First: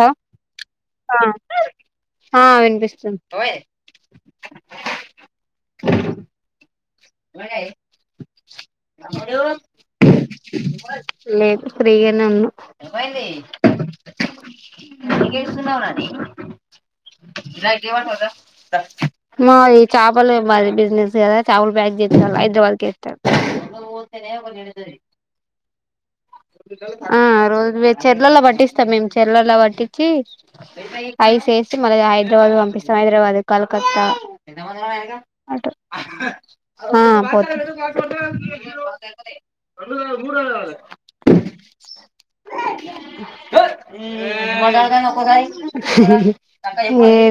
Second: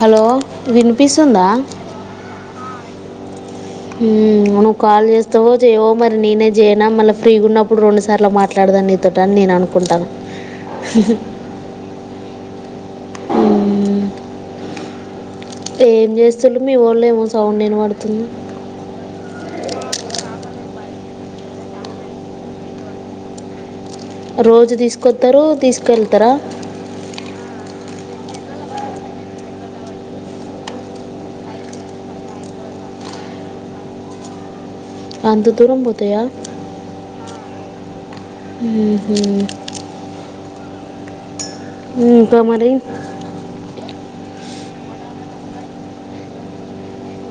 Hello ఆ వినిపిస్తుందా ఆ వినిపిస్తుంది నువ్ కాల్ చేస్తావో చెవో మరి నేనే మళ్ళా ఫ్రీగా ఉన్నప్పుడు రెండు సార్లు మాట్లాడదా నీతోట అని నేను అనుకుంటాను లేదు ఫ్రీగానే ఉన్నా ఏం చేస్తుళ్ళు మీ వాళ్ళు ఏమో సౌండ్ వినబడుతుంది మా ఈ చేపలు [unintelligible] [unintelligible] [unintelligible] బ్యాగ [unintelligible] హైదరాబాద్కి [unintelligible] రోజు తీసుకొస్తారు తీసు కేళ్తరా ఆ రోజు చెర్లల్లో పట్టిస్తాం మేము చెర్లల్లో పట్టించి ఐస్ వేసి మళ్ళ హైదరాబాద్ పంపిస్తాం హైదరాబాద్ కలకత్తా అంత అటు దూరం పోతయ ఆ పోతాం ఏ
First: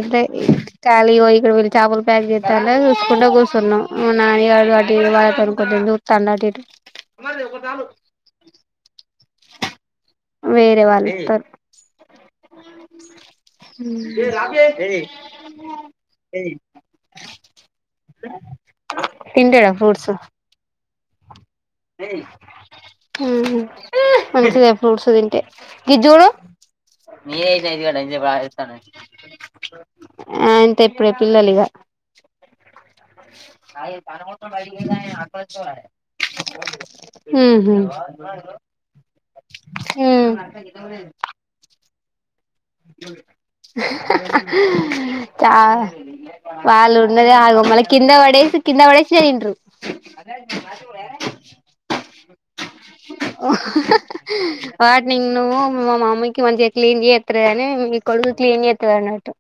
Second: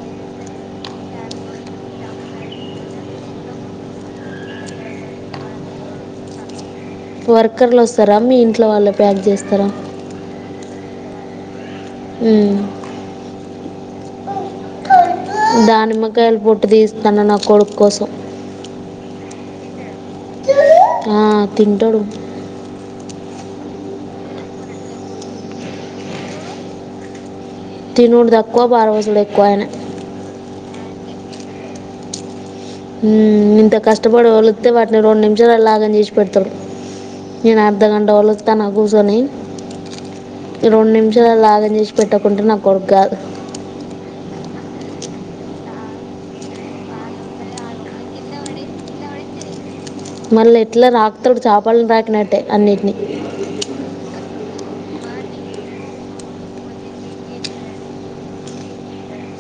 ఖాళీ ఇక్కడ వీళ్ళి చేపలు ప్యాక్ చేస్త చూసుకుంటే కూర్చున్నాం మా నానిగడు అటు వాళ్ళనుకుంటంది చూస్తాం అటు ఇటు వర్కర్లు వస్తారా మీ ఇంట్లో వాళ్ళు ప్యాక్ చేస్తారా వేరే వాళ్ళుస్త మ్మ్ రాగే దానిమ్మకాయలు పొట్టు తీస్తాన నా కొడుకు కోసం ఫ్రూట్ ఆ తింటాడు ఏ మంచిదే ఫ్రూట్స్ తింటే ఇటు చూడు తినుడు తక్కువ పారవసుడు ఎక్కువ ఆయన అంటే ఎ పిల్లలు ఇగా ఉం ఇంత కష్టపడి వదిలెతే వాటిని రెండు నిమిషాలు లాగం చేసి పెడతా నేను ఉహు అర్ధ గంట వరకు చూత్తన కూర్చొని ఉమ్ ఇగ రెండు నిమిషాలు ఆగం చేసి పెట్ట చాల వాళ ఉన్నదే ఆగం మళ్ల కింద వడేసి కింద పడేసే తింటారు మళ్ళీ ఎట్లా రాకుతాడు చపాలని రా న్నట్టే అన్నిటినీ వాడు నిన్ను మామ్మకి మంచిగా క్లీన్ చేయస్తంది కాని మీ కొడుకు క్లీన్ చేస్తుంది అన్నట్టు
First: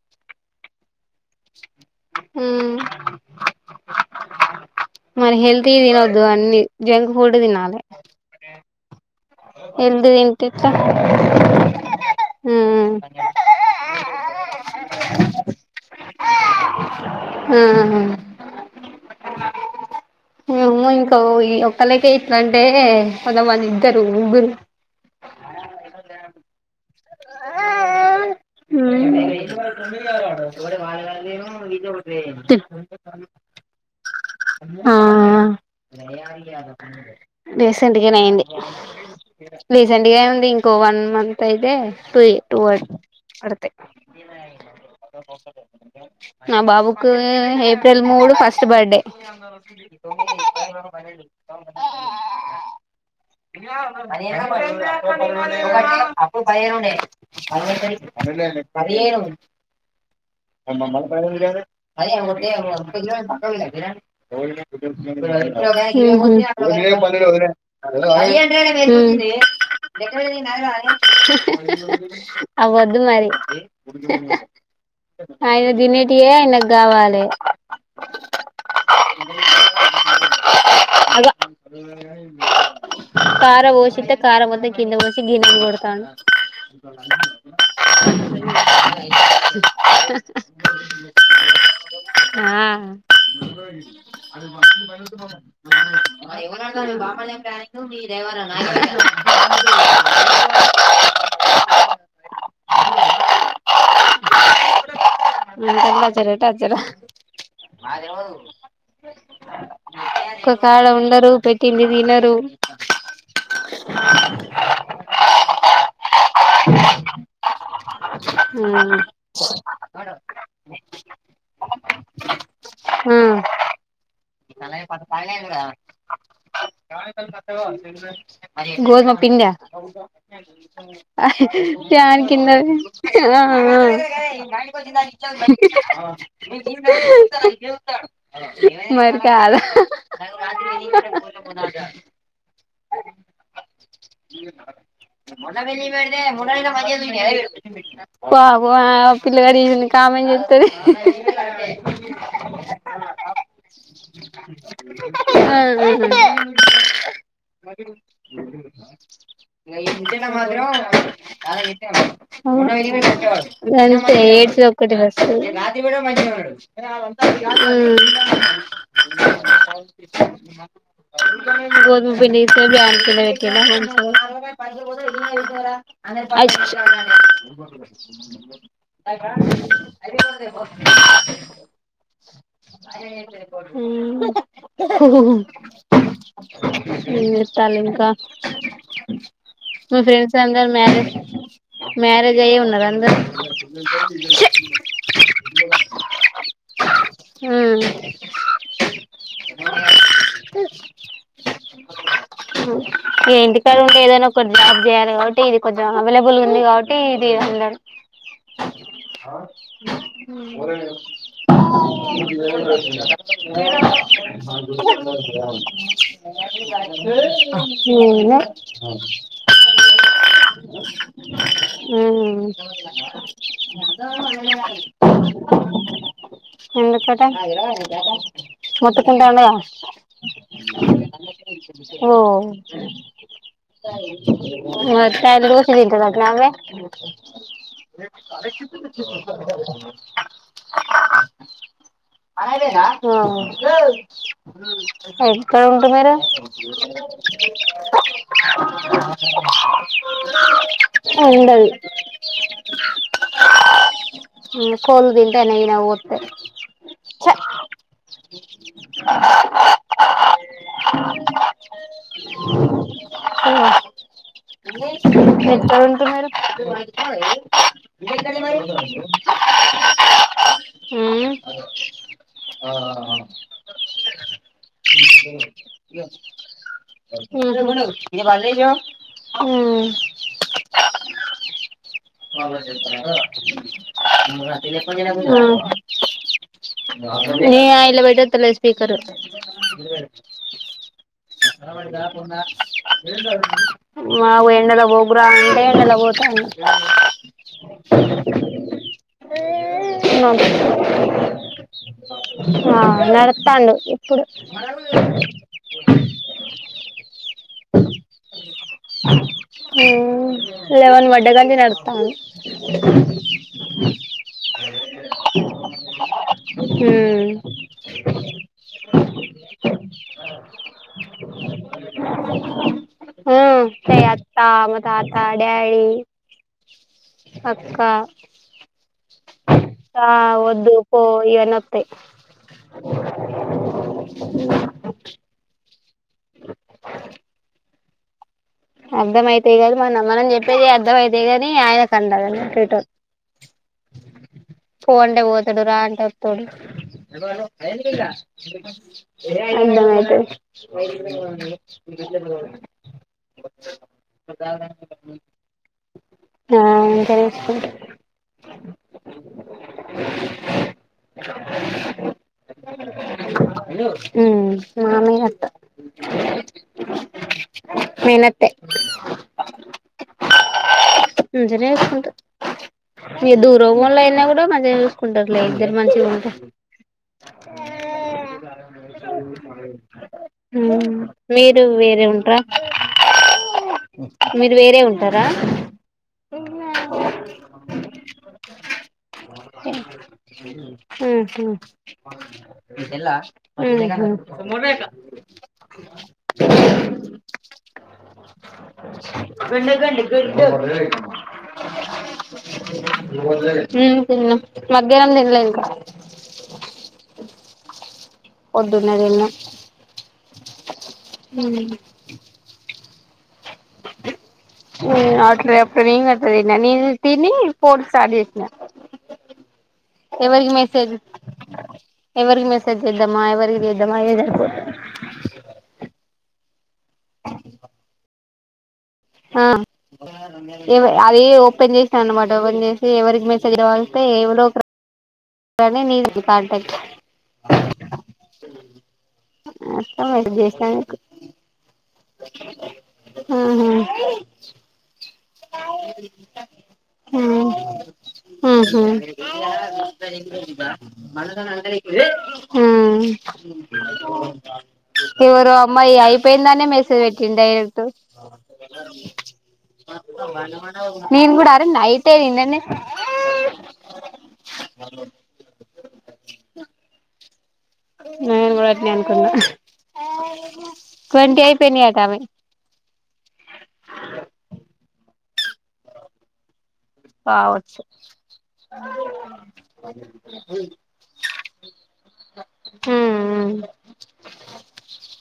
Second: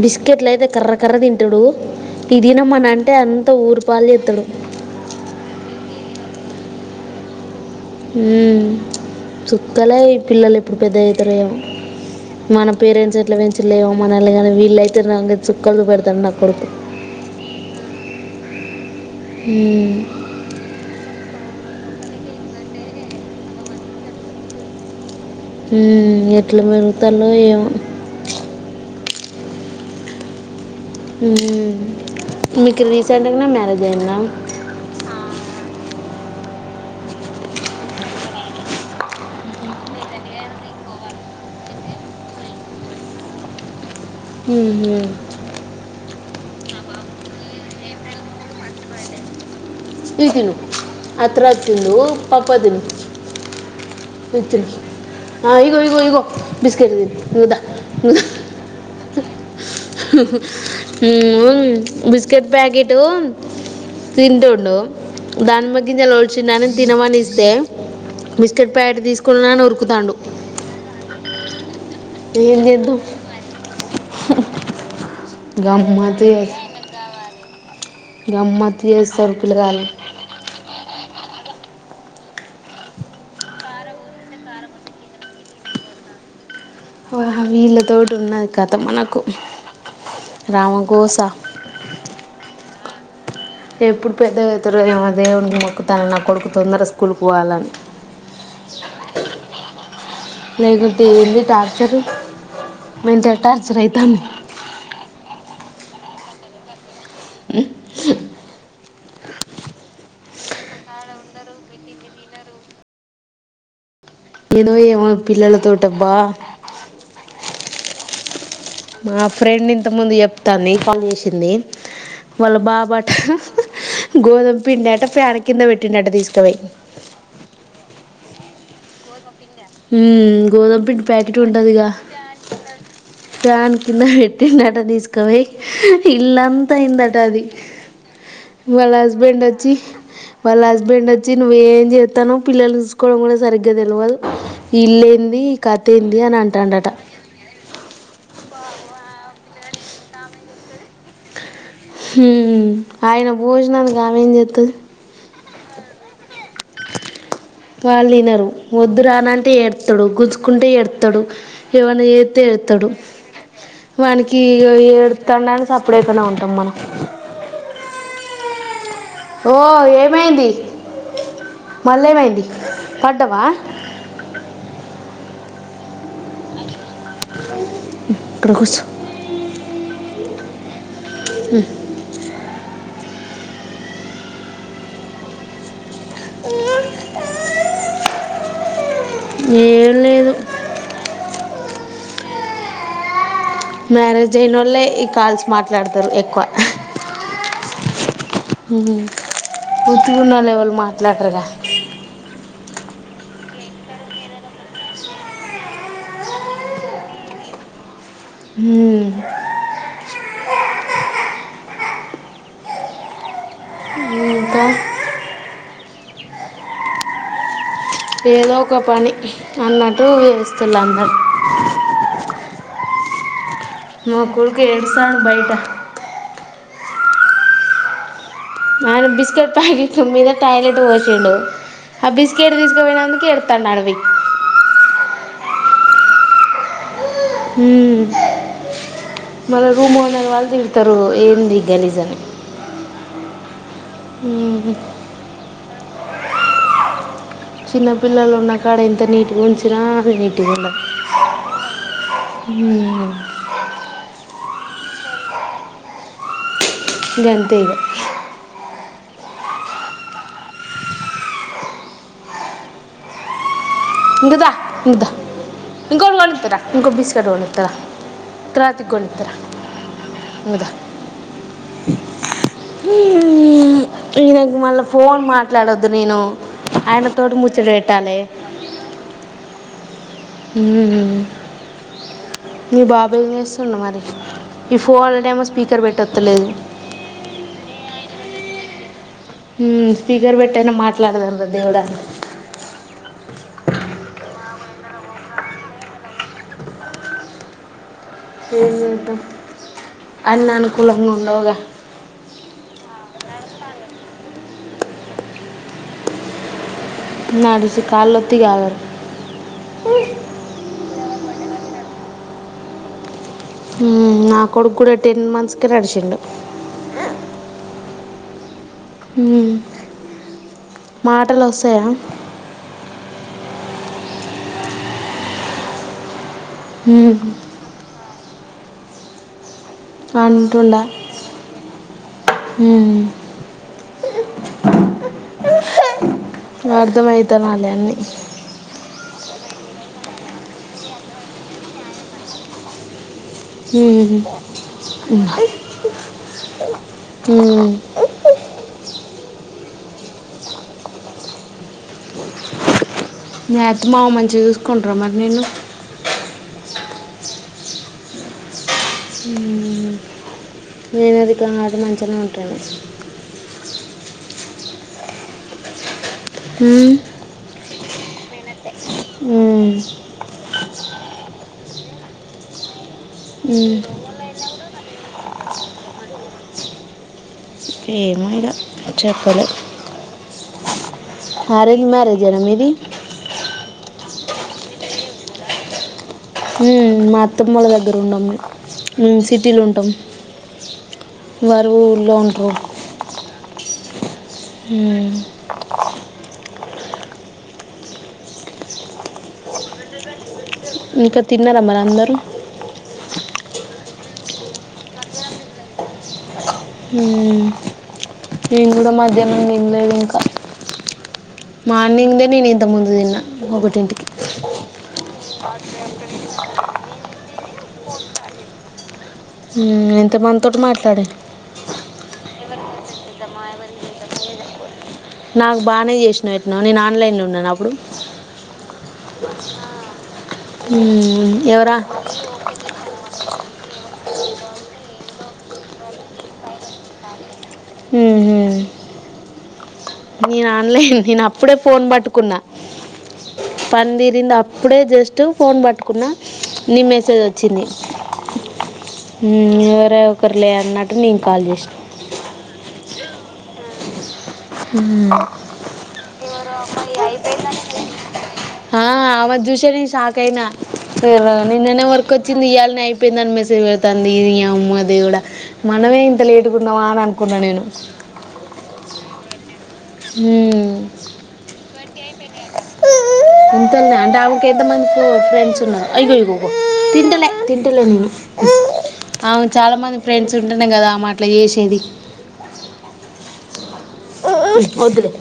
బిస్కెట్ల్ అయితే కర్ర క్కర్ర తింటాడు తిరిగి ఉమ్ రమ్మని అంటే అంత ఊరు పాలు చేత్తాడు అ అన్ని జంక్ ఫుడ్ తినాలే ఉం చుక్కలే హెల్తీ తింటే పిల్లలు ఎట్లా ఇప్పుడు పెద్ద అయితరో అని మన ఉమ్ పేరెంట్స్ ఎట్లా పెంచి లేమో మనలా కానీ వీళ్ళ అయితేక చుక్కలతో పెడతారు నా కొడుకు ఉమ్ ఉం ఒ ఈ ఒక్కళకే ఇట్లా అంటే కొంతమంది ఇద్దరు ముగ్గురు ఉం ఎట్లున్నారో తలో ఏమో [inaudible] ఆ మ్మ్. మీకు రీసెంట్గానే మ్యారేజ్ అయిందా రీసెంట్గానే అయింది రీసెంట్గా ఎం ఉంది ఇంకో వన్ మంత్ అయితే త్రి టూ పడతై మ్మ్. నా బాబుకి ఏప్రిల్ మూడు ఫస్ట్ బర్త్డే ఈ తిను అత్ర తిందు పప్ప తిను కూచ్చును ఇగో ఇగో ఇగో బిస్కెట్ తి అ పను బిస్కెట్ ప్యాకెట్ తింటుండు ఉహు దానిమ్మ గింజలు ఒలిచిండని తినమని ఇస్తే బిస్కెట్ ప్యాకెట్ తీసుకున్నాను ఉరుకుతాండు ఉం ఏం అ అవ్వద్దు చేద్దాం మరి ఆయన గమ్మత్తు తినేతియే ఆయనకు చేస్త- కావాలే గమ్మత్తు చేస్తారు పిల్లగాన్లు అగ కార పోసిస్తే ఖార మొత్తం కింద పోసి గిన్నను కొడతాండు ఆ వీళ్ళతోటి ఉన్నది కథ మనకు రామగోస ఎప్పుడు పెద్దగా అవుతారో ఏమో దేవునికి మొక్కుతాను నా కొడుకు తొందర ఎవ స్కూల్కి బాబళ పోవాలని ప మీ డైవర్ చరు మెంటల్ టార్చర్ అయితాంది మెంటల్ టార్చర్ రా టార్చర్ రా మాది ఎవ ఒక కాడ ఉండరు పెట్టింది తినరు ఏదో ఏమో పిల్లల తోటి దబ్బా అ మా ఫ్రెండ్ ఇంత ముందు చెప్తాంది కాల్ చేసింది వాళ్ళు బాబాట గోధుమ పిండి ఆట ఫ్యాన్ కింద పెట్టిండట తీసుకపోయి గోధుమ పిండి ఆ అ గోధుమ పిండి ప్యాకెట్ ఉంటుందిగా ఫ్యాన్ కింద ఫ్యాన్ కింద పెట్టిండట తీసుకుపోయి ఇల్లంతా అయిందట అది వాళ్ళ మరి హస్బెండ్ కదా వచ్చి వాళ్ళ హస్బెండ్ వచ్చి నువ్వేం చేస్తానో ఇల్ఏంది మన్నన వెెలి మడద మొళ మధ్య నెతు వ పిలగడిని ఈమెని కామెంట్ చేస్తది హు ఆయన భోజనానికి అమ్మేం చెతది అ వాళ్ళు వినరు వద్దు రానంటే ఏడతుడు చేస్తే ఏడుతాడు గంతే వానికి ఏడుసుడు ఒక్కటి వస్తది ఏడుతాడని సపరేట్గానే ఉంటాం మనం ఓ ఏమైంది మళ్ళీ గోధుమ పిండి ఏమైంది తీసుకుపోయి ఫ్యాన్ కింద పడ్డావా పెట్టింరా మంచిగ యిధారా అ పష ఇక్కడ కూర్చో అ వ హ ఉమ్ ఏం చేస్తాండ్రు ఇంక ఏం మా లేదు ఫ్రెండ్స్ అందరూ మ్యారేజ్ మ్యారేజ్ అయ్యే ఉన్నార అందరు మ్యారేజ్ అయినోళ్ళే ఈ కాల్స్ మాట్లాడతారు ఎక్కువ ఉమ్ ఊ డ్యూటీలునోళ్లు ఎవరు మాట్లాడరుగా అదే అండీ ఏదన ఒక జాబ్ చేయాలి కాబట్టి ఇది కొంచెం అవైలబుల్గా ఉంది కాబట్టి ఇది అందరు ఉమ్. ఆయె [unintelligible] ఆమె [unintelligible] వచ్చిందంట ఇంకా మాకు జూష్పోంది గాదు ఏ [unintelligible] ఏదో ఒక పని అన్నట్టు వస్తుల అందర ఉమ్ మా కొడుకు ఏడుస్తండు బయట ఎందుకట ఆయన మొత్తుకుంటాండుగా బిస్కెట్ ప్యాకిట్ మీద టాయిలెట్ పోసిండు ఆ ఓ బిస్కెట్ తీసుకుపోయినందుకు ఎడతాండు ఆడపోయి మొత్తానికి దోశ తింటనట్టన్నావే మళ్ళీ రూమ్ ఓనర్ వాళ్ళు తిడతారు ఏంది గలీజ్ అని ఉమ్. ఎక్కడ కెమెరా చిన్నపిల్లలు ఉన్నా కాడ ఇంత నీట్ ఉంచిన నీటిగుండది ఉండదు ఊ ఊ కోల్ తింటనాయ్ ఈన ఒతే గంతే ఇగ అ ఇందుదా ఉదా ఇంకోటి ఉంటరు కొనిత్తార ఇంకో బిస్కెట్ కొనిత్తారా తర్వాతి కొనిత్తా రా ఇంగదా మీరు ఊ ఈనకు మళ్ళ ఫోన్ మాట్లాడొద్దు నేను ఆయన తోటి ముచ్చట పెట్టాలే ఊ ఆ మీ బాబు ఏం చేస్తుండు మరి ఈ ఫోన్ ఏమో స్పీకర్ పెట్టొత్తలేదు ఏ అయలా బెటత లేద్ పీకరు పోన మ్మ్, స్పీకర్ పెట్టైనా మాట్లాడదాం రా దేవుడా [unintelligible] మా వాడు ఎండకి పోకురా అంటే ఎండలో పోతండు అన్ని ఆనుకూలంగా ఉండవుగా ఆ నడుత్తాండు ఇప్పుడు నడుస్ కాళ్ళు ఒత్తిగ ఆగరు ఊ లెవెన్ వడ్డ గాంచి నడుతాండు [unintelligible] ఊ నా కొడుకు కూడా టెన్ మంత్స్ కి నడిచిండు ఉమ్ ఉమ్ మాటలు ఒస్తయా తయి అత్త మా తాత డాడీ మ్మ్. అక్కా [inaudible] ఆ వద్దు అంటుండా పో ఇవన్నీ వత్తాయ్ మ్మ్. అర్ధం అయితుండాలి అన్నీ అ అర్థం అయితయి కాదు మ నమ్మనం చెప్ప పె అర్ధంఅయితాయిగాని ఆయన కందరు టీటర్ ఉమ్. పో అంటే పోతాడు రా అంటే వత్తాడు ఉమ్. అర్థమయితది మీ అత్త మామ మంచిగా చూసుకుంటారా మరి నిన్ను ఆ ఇంక తీసుకుంట ప్రతి నేనైతే ఇక్క వున్నపనుంచే మంచిగనే ఉంటండు మామి అత్త హ్మ్ మేనత్ హ్మ్ ఉంట మీ దూరపంలో అయినా కూడా మంచిగా చూసుకుంటారు లే ఇద్దరు మంచిగా ఉంటే ఏమో ఇగ చెప్పలే హ్మ్ అరేంజ్డ్ మేరేజేనా మీ మీరు వేరే ఉంట తర మా అత్తమ్మల దగ్గర ఉండాము సిటీలో ఉంటాం ఉహు వారు ఊళ్లో ఉంటం మ్ హ కంట కంట ఇంకా తిన్నారా మరి అందరూ మ్ తిన్న మధ్యాహ్నం తిన్లే ఇకా నేను కూడా పొద్దున్నే తిన్నా మధ్యనం నిళలేదు ఇంకా మా నిందే నేను ఇంత ముందు అట అప్పుడు నంగ్ అతది న నను తని ఫోర్స్లన్నా హ్ ఎంత మందితోటి మట్లాడిల్లు రేపు చేద్దమా ఎవరి చేద్దమా ఇదే సరిపోతంది. నాకు బానే చేసినవెట్నో నేను ఆన్లైన్లో ఉన్ననా అప్పుడు. ఆ ఎవ అది మ్మ్, ఓపెన్ ఎవరా చేసిన అన్నమాట ఓపెన్ చేసి ఎవరికి మెసేజ్ కావలిస్తే ఏవలు [inaudible] నీది కాంటక్ట్ హ్ హు అట్లా మెసేజ్ నేను చేసిన నీకు ఆన్లైన్ నేను అప్పుడే ఫోన్ పట్టుకు కున్నా పని ఆహా తీరింది అప్పుడే జ ఫోన్ పట్టుకున్న నీ మెసేజ్ వచ్చింది ఆహా ఎవర ఒకరు లే అన్నట్టు నేను కాల్ చేసా చివరు అమ్మాయి అయిపోయిందానే మెసేజ్ పెట్టింది డైరెక్ట్ ఆ, ఆమె చూసే నేను షాక్ అయినా నిర నేను కూడా అరే నిన్ననే వర్క్ నైటే వచ్చింది. నిన్ననే ఇయ్యాల్నే అయిపోయిందని మెసేజ్ పెడుతాంది. ఈ అమ్మ దేవుడా మనమే ఇంత లేటుగున్నమా అని అ కున్నా నేను. నేను కూడా అట్నే అనుకున్నా. హ్ ట్వంటీ అయిపోయినాయట అవి ఎంతున్నయి అంటే ఆమెకు ఎంత మంది ఫోన్ ఫ్రెండ్ స్తున్నా అ ఇగోఇగో తింటలే కావచ్చు తింటలే నేను. అవును చాలామంది ఫ్రెండ్స్ ఉంటనే కదా ఆమె అట్లా చేసేది. వద్దులే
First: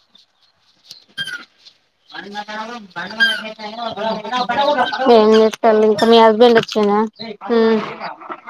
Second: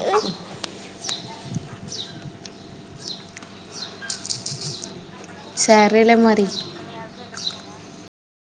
ఎంచేత్తాల్లు ఇంకా మీ సరేలే మరి హస్బెండ్ చ్చేనా హ్ అ